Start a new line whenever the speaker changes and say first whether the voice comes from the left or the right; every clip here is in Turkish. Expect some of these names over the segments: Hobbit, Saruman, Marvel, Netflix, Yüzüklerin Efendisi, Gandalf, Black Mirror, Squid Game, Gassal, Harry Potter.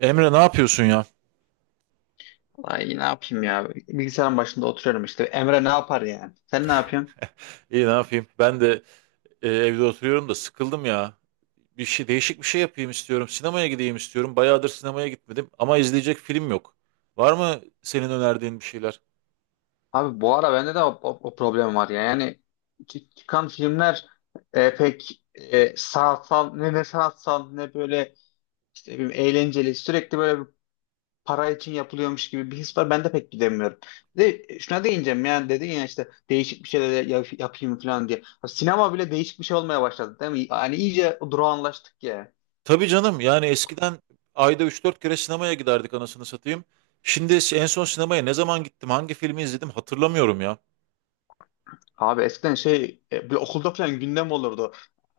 right: Emre ne yapıyorsun ya?
left: Ay ne yapayım ya? Bilgisayarın başında oturuyorum işte. Emre ne yapar yani? Sen ne yapıyorsun?
right: İyi ne yapayım? Ben de evde oturuyorum da sıkıldım ya. Bir şey değişik bir şey yapayım istiyorum. Sinemaya gideyim istiyorum. Bayağıdır sinemaya gitmedim ama izleyecek film yok. Var mı senin önerdiğin bir şeyler?
left: Abi bu ara bende de o problem var ya. Yani çıkan filmler pek sanatsal ne sanatsal ne böyle işte bir eğlenceli, sürekli böyle bir para için yapılıyormuş gibi bir his var. Ben de pek gidemiyorum. Şuna değineceğim, yani dedin ya işte değişik bir şeyler yapayım falan diye. Abi sinema bile değişik bir şey olmaya başladı, değil mi? Yani iyice durağanlaştık ya.
right: Tabii canım. Yani eskiden ayda üç dört kere sinemaya giderdik anasını satayım. Şimdi en son sinemaya ne zaman gittim, hangi filmi izledim hatırlamıyorum ya.
left: Abi eskiden şey, bir okulda falan gündem olurdu.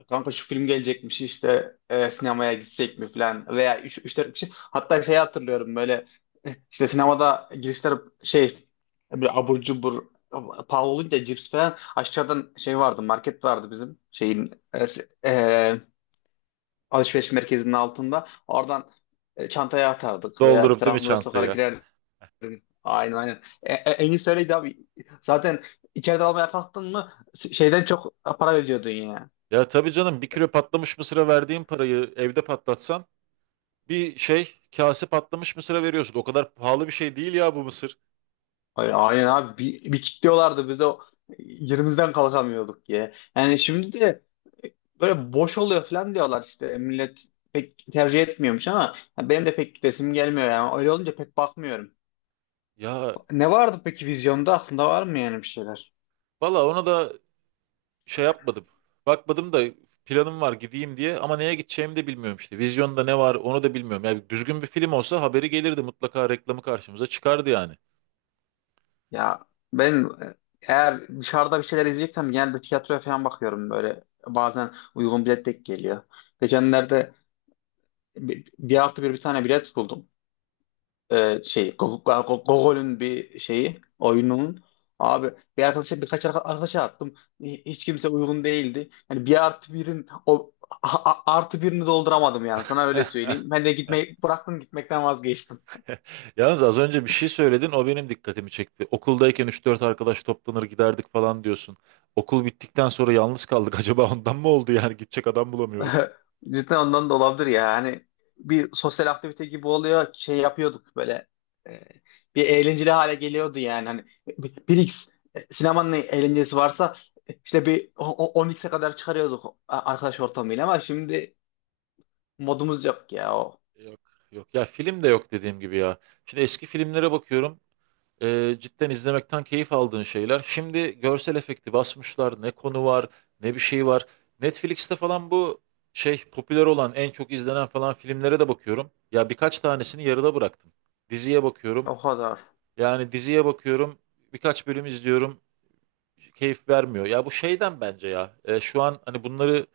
left: Kanka, şu film gelecekmiş işte, sinemaya gitsek mi falan veya 3-4 kişi. Hatta şey, hatırlıyorum böyle, işte sinemada girişler şey, bir abur cubur pahalı olunca, cips falan aşağıdan şey vardı, market vardı bizim şeyin, alışveriş merkezinin altında. Oradan çantaya atardık veya bir
right: Doldurup değil mi
left: tarafımıza sokarak
right: çantaya?
left: girerdik. Aynen, aynen. En iyisi öyleydi abi. Zaten içeride almaya kalktın mı şeyden çok para veriyordun ya.
right: Ya tabii canım bir kilo patlamış mısıra verdiğin parayı evde patlatsan. Bir şey kase patlamış mısıra veriyorsun. O kadar pahalı bir şey değil ya bu mısır.
left: Aynen abi, bir kilitliyorlardı bize, yerimizden kalkamıyorduk ya. Yani şimdi de e, böyle boş oluyor falan diyorlar, işte millet pek tercih etmiyormuş, ama benim de pek gidesim gelmiyor, yani öyle olunca pek bakmıyorum.
right: Ya
left: Ne vardı peki vizyonda, aklında var mı yani bir şeyler?
right: valla ona da şey yapmadım. Bakmadım da planım var gideyim diye ama neye gideceğimi de bilmiyorum işte. Vizyonda ne var onu da bilmiyorum. Yani düzgün bir film olsa haberi gelirdi mutlaka reklamı karşımıza çıkardı yani.
left: Ya ben eğer dışarıda bir şeyler izleyeceksem genelde tiyatroya falan bakıyorum, böyle bazen uygun bilet denk geliyor. Geçenlerde bir artı bir bir tane bilet buldum. Şey, Gogol'ün bir şeyi, oyunun. Abi bir arkadaşa, birkaç arkadaşa attım. Hiç kimse uygun değildi, yani bir artı birin o artı birini dolduramadım, yani sana öyle söyleyeyim, ben de gitmeyi bıraktım, gitmekten vazgeçtim.
right: Yalnız az önce bir şey söyledin, o benim dikkatimi çekti. Okuldayken üç dört arkadaş toplanır giderdik falan diyorsun. Okul bittikten sonra yalnız kaldık. Acaba ondan mı oldu yani, gidecek adam bulamıyoruz.
left: Cidden ondan da olabilir ya. Hani bir sosyal aktivite gibi oluyor. Şey yapıyorduk böyle. e, Bir eğlenceli hale geliyordu yani. Hani bir X, sinemanın eğlencesi varsa işte bir 10x'e kadar çıkarıyorduk arkadaş ortamıyla, ama şimdi modumuz yok ya o.
right: Yok, yok ya, film de yok dediğim gibi ya. Şimdi eski filmlere bakıyorum. Cidden izlemekten keyif aldığın şeyler. Şimdi görsel efekti basmışlar. Ne konu var, ne bir şey var. Netflix'te falan bu şey popüler olan, en çok izlenen falan filmlere de bakıyorum. Ya birkaç tanesini yarıda bıraktım. Diziye bakıyorum.
left: O kadar.
right: Yani diziye bakıyorum. Birkaç bölüm izliyorum. Keyif vermiyor. Ya bu şeyden bence ya. Şu an hani bunları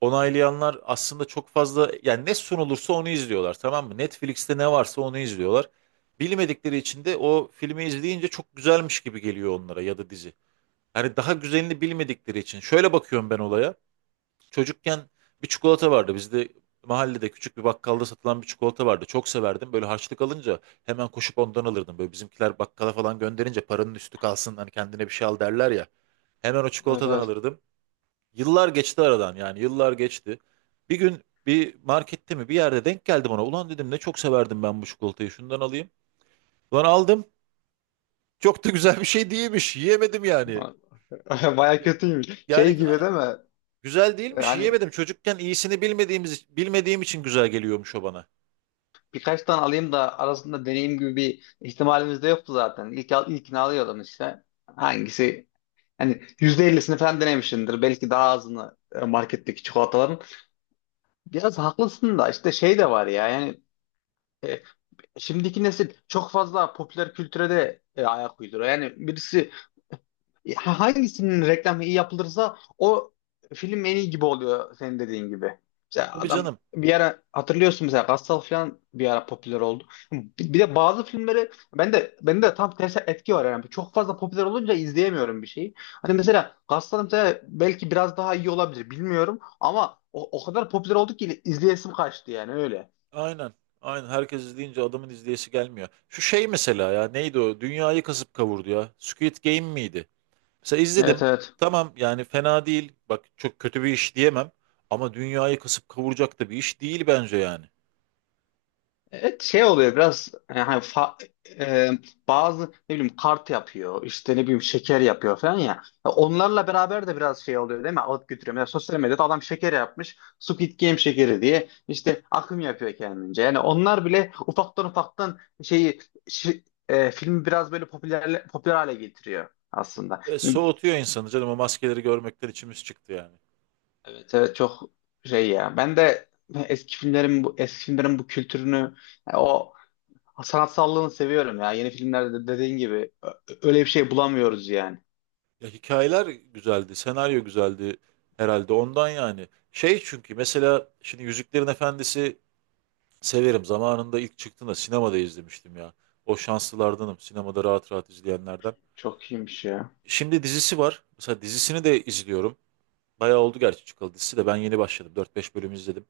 right: onaylayanlar aslında çok fazla, yani ne sunulursa onu izliyorlar tamam mı? Netflix'te ne varsa onu izliyorlar. Bilmedikleri için de o filmi izleyince çok güzelmiş gibi geliyor onlara ya da dizi. Hani daha güzelini bilmedikleri için. Şöyle bakıyorum ben olaya. Çocukken bir çikolata vardı. Bizde mahallede küçük bir bakkalda satılan bir çikolata vardı. Çok severdim. Böyle harçlık alınca hemen koşup ondan alırdım. Böyle bizimkiler bakkala falan gönderince paranın üstü kalsın hani kendine bir şey al derler ya. Hemen o
left: Evet,
right: çikolatadan
left: evet.
right: alırdım. Yıllar geçti aradan, yani yıllar geçti. Bir gün bir markette mi bir yerde denk geldim ona. Ulan dedim ne çok severdim ben bu çikolatayı, şundan alayım. Ulan aldım. Çok da güzel bir şey değilmiş. Yiyemedim yani.
left: Baya kötüymüş.
right: Yani
left: Şey gibi değil mi? Yani
right: güzel değilmiş, yiyemedim. Çocukken iyisini bilmediğim için güzel geliyormuş o bana.
left: birkaç tane alayım da arasında deneyim gibi bir ihtimalimiz de yoktu zaten. İlkini alıyordum işte. Hangisi Hani %50'sini falan denemişsindir. Belki daha azını, marketteki çikolataların. Biraz haklısın da, işte şey de var ya yani, e, şimdiki nesil çok fazla popüler kültüre de ayak uyduruyor. Yani birisi hangisinin reklamı iyi yapılırsa o film en iyi gibi oluyor, senin dediğin gibi. İşte
right: Tabii
left: adam,
right: canım.
left: bir ara hatırlıyorsun, mesela Gassal falan bir ara popüler oldu. Bir de bazı filmleri, ben de tam tersi etki var yani. Çok fazla popüler olunca izleyemiyorum bir şeyi. Hani mesela Gassal, mesela belki biraz daha iyi olabilir bilmiyorum, ama o kadar popüler oldu ki izleyesim kaçtı yani, öyle.
right: Aynen. Aynen. Herkes izleyince adamın izleyesi gelmiyor. Şu şey mesela, ya neydi o? Dünyayı kasıp kavurdu ya. Squid Game miydi? Mesela
left: Evet,
right: izledim.
left: evet.
right: Tamam yani, fena değil. Bak, çok kötü bir iş diyemem. Ama dünyayı kasıp kavuracak da bir iş değil bence yani.
left: Evet, şey oluyor biraz yani, hani e, bazı ne bileyim kart yapıyor işte, ne bileyim şeker yapıyor falan ya. Ya, onlarla beraber de biraz şey oluyor değil mi? Alıp götürüyor. Mesela sosyal medyada adam şeker yapmış, Squid Game şekeri diye, işte akım yapıyor kendince. Yani onlar bile ufaktan ufaktan şeyi, filmi biraz böyle popüler popüler hale getiriyor aslında.
right: E,
left: Yani,
right: soğutuyor insanı canım, o maskeleri görmekten içimiz çıktı yani.
left: evet, evet, çok şey ya. Ben de eski filmlerin bu kültürünü, o sanatsallığını seviyorum ya. Yeni filmlerde de dediğin gibi öyle bir şey bulamıyoruz yani.
right: Ya, hikayeler güzeldi, senaryo güzeldi, herhalde ondan yani. Şey çünkü mesela şimdi Yüzüklerin Efendisi, severim. Zamanında ilk çıktığında sinemada izlemiştim ya. O şanslılardanım, sinemada rahat rahat izleyenlerden.
left: Çok iyiymiş ya.
right: Şimdi dizisi var. Mesela dizisini de izliyorum. Bayağı oldu gerçi çıkalı, dizisi de ben yeni başladım. Dört beş bölüm izledim.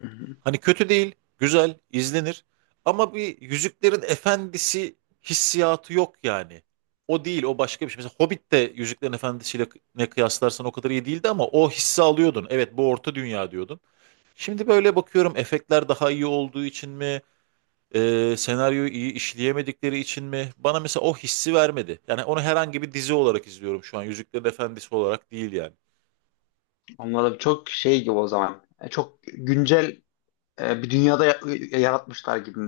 left: Hı hı.
right: Hani kötü değil, güzel, izlenir. Ama bir Yüzüklerin Efendisi hissiyatı yok yani. O değil, o başka bir şey. Mesela Hobbit de Yüzüklerin Efendisi'yle ne kıyaslarsan o kadar iyi değildi ama o hissi alıyordun. Evet, bu orta dünya diyordun. Şimdi böyle bakıyorum, efektler daha iyi olduğu için mi, senaryoyu iyi işleyemedikleri için mi? Bana mesela o hissi vermedi. Yani onu herhangi bir dizi olarak izliyorum şu an. Yüzüklerin Efendisi olarak değil yani.
left: Onlar da çok şey gibi o zaman. Çok güncel bir dünyada yaratmışlar gibi.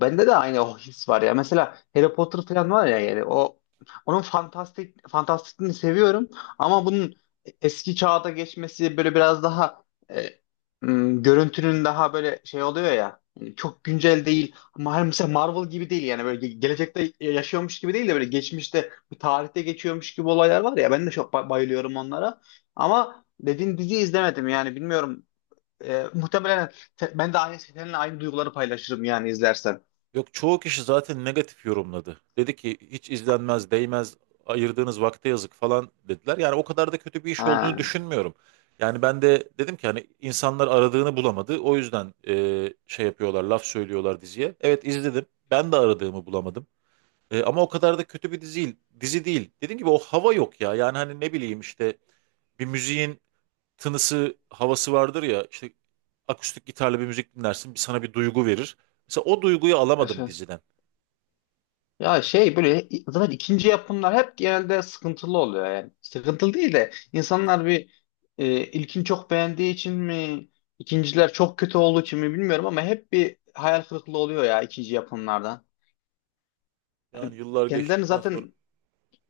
left: Bende de aynı o his var ya. Mesela Harry Potter falan var ya, yani onun fantastikliğini seviyorum, ama bunun eski çağda geçmesi böyle biraz daha, e, görüntünün daha böyle şey oluyor ya. Yani çok güncel değil. Ama mesela Marvel gibi değil yani, böyle gelecekte yaşıyormuş gibi değil de, böyle geçmişte bir tarihte geçiyormuş gibi olaylar var ya, ben de çok bayılıyorum onlara. Ama dediğin diziyi izlemedim, yani bilmiyorum. Muhtemelen ben de seninle aynı duyguları paylaşırım yani, izlersen.
right: Yok, çoğu kişi zaten negatif yorumladı. Dedi ki hiç izlenmez, değmez, ayırdığınız vakte yazık falan dediler. Yani o kadar da kötü bir iş olduğunu
left: Ha,
right: düşünmüyorum. Yani ben de dedim ki hani insanlar aradığını bulamadı. O yüzden şey yapıyorlar, laf söylüyorlar diziye. Evet, izledim. Ben de aradığımı bulamadım. Ama o kadar da kötü bir dizi değil. Dizi değil. Dediğim gibi o hava yok ya. Yani hani ne bileyim işte, bir müziğin tınısı, havası vardır ya. İşte akustik gitarla bir müzik dinlersin, sana bir duygu verir. Mesela o duyguyu
left: evet.
right: alamadım
left: Evet.
right: diziden.
left: Ya şey, böyle zaten ikinci yapımlar hep genelde sıkıntılı oluyor yani. Sıkıntılı değil de, insanlar bir ilkini çok beğendiği için mi, ikinciler çok kötü olduğu için mi bilmiyorum, ama hep bir hayal kırıklığı oluyor ya ikinci yapımlardan.
right: Yani
left: Yani
right: yıllar
left: kendilerini
right: geçtikten sonra
left: zaten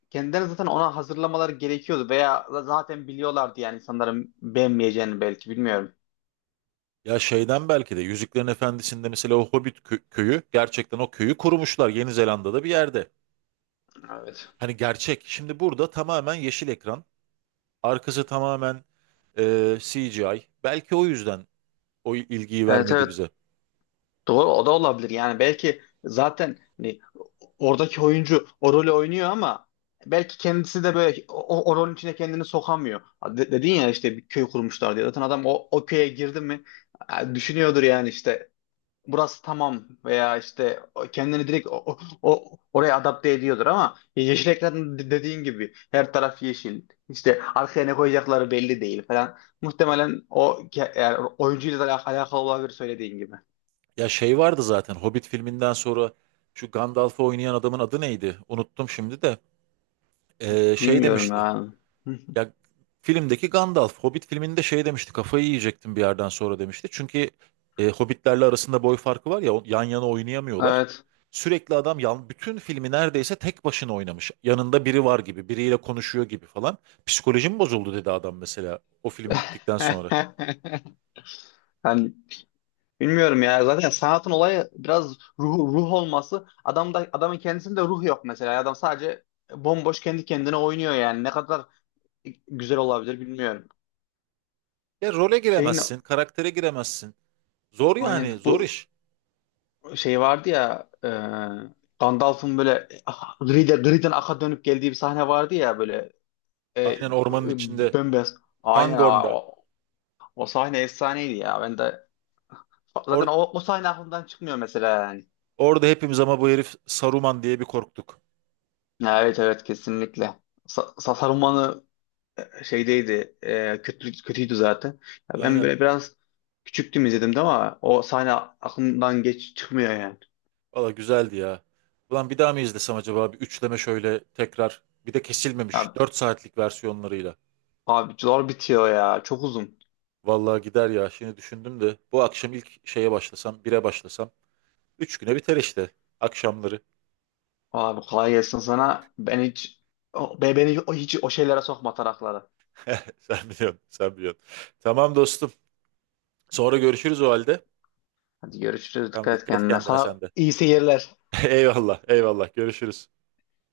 left: kendilerini zaten ona hazırlamaları gerekiyordu, veya zaten biliyorlardı yani insanların beğenmeyeceğini, belki, bilmiyorum.
right: ya şeyden belki de Yüzüklerin Efendisi'nde mesela o Hobbit köyü gerçekten o köyü kurmuşlar Yeni Zelanda'da bir yerde.
left: Evet.
right: Hani gerçek. Şimdi burada tamamen yeşil ekran. Arkası tamamen CGI. Belki o yüzden o ilgiyi
left: Evet,
right: vermedi
left: evet.
right: bize.
left: Doğru, o da olabilir. Yani belki zaten, hani oradaki oyuncu o rolü oynuyor, ama belki kendisi de böyle o rolün içine kendini sokamıyor. Dedin ya işte bir köy kurmuşlar diye. Zaten adam o köye girdi mi düşünüyordur yani, işte burası tamam, veya işte kendini direkt oraya adapte ediyordur, ama yeşil ekran, dediğin gibi her taraf yeşil. İşte arkaya ne koyacakları belli değil falan. Muhtemelen yani oyuncuyla da alakalı olabilir, söylediğin gibi.
right: Ya şey vardı zaten Hobbit filminden sonra, şu Gandalf'ı oynayan adamın adı neydi? Unuttum şimdi de. Şey
left: Bilmiyorum
right: demişti.
left: ya.
right: Ya, filmdeki Gandalf, Hobbit filminde şey demişti, kafayı yiyecektim bir yerden sonra demişti. Çünkü Hobbitlerle arasında boy farkı var ya, yan yana oynayamıyorlar.
left: Evet.
right: Sürekli adam yan, bütün filmi neredeyse tek başına oynamış. Yanında biri var gibi, biriyle konuşuyor gibi falan. Psikolojim bozuldu dedi adam mesela, o film bittikten sonra.
left: Yani bilmiyorum ya. Zaten sanatın olayı biraz ruh olması. Adamın kendisinde ruh yok mesela. Adam sadece bomboş kendi kendine oynuyor yani. Ne kadar güzel olabilir bilmiyorum.
right: Ya role
left: Şeyin
right: giremezsin, karaktere giremezsin. Zor
left: aynen
right: yani, zor
left: bu
right: iş.
left: şey vardı ya, Gandalf'ın böyle, griden aka dönüp geldiği bir sahne vardı ya böyle, e, e,
right: Aynen, ormanın içinde,
left: bembeyaz. Aynen abi,
right: Fangorn'da.
left: o sahne efsaneydi ya. Ben de, zaten
right: Or-
left: o sahne aklımdan çıkmıyor mesela yani.
right: orada hepimiz ama bu herif Saruman diye bir korktuk.
left: Ya, evet, evet, kesinlikle. Saruman'ı şeydeydi. Kötüydü zaten. Ya ben
right: Aynen.
left: böyle biraz küçüktüm, izledim de, ama o sahne aklımdan geç çıkmıyor yani.
right: Valla güzeldi ya. Ulan bir daha mı izlesem acaba? Bir üçleme şöyle, tekrar. Bir de kesilmemiş
left: Ya,
right: 4 saatlik versiyonlarıyla.
left: abi zor bitiyor ya. Çok uzun.
right: Valla gider ya. Şimdi düşündüm de bu akşam ilk şeye başlasam, bire başlasam 3 güne biter işte. Akşamları.
left: Abi kolay gelsin sana. Ben hiç beni hiç o şeylere sokma, taraklara.
right: Sen biliyorsun, sen biliyorsun. Tamam dostum. Sonra görüşürüz o halde.
left: Hadi görüşürüz.
right: Tamam,
left: Dikkat et
right: dikkat et
left: kendine.
right: kendine sen
left: Sana
right: de.
left: iyi seyirler.
right: Eyvallah, eyvallah. Görüşürüz.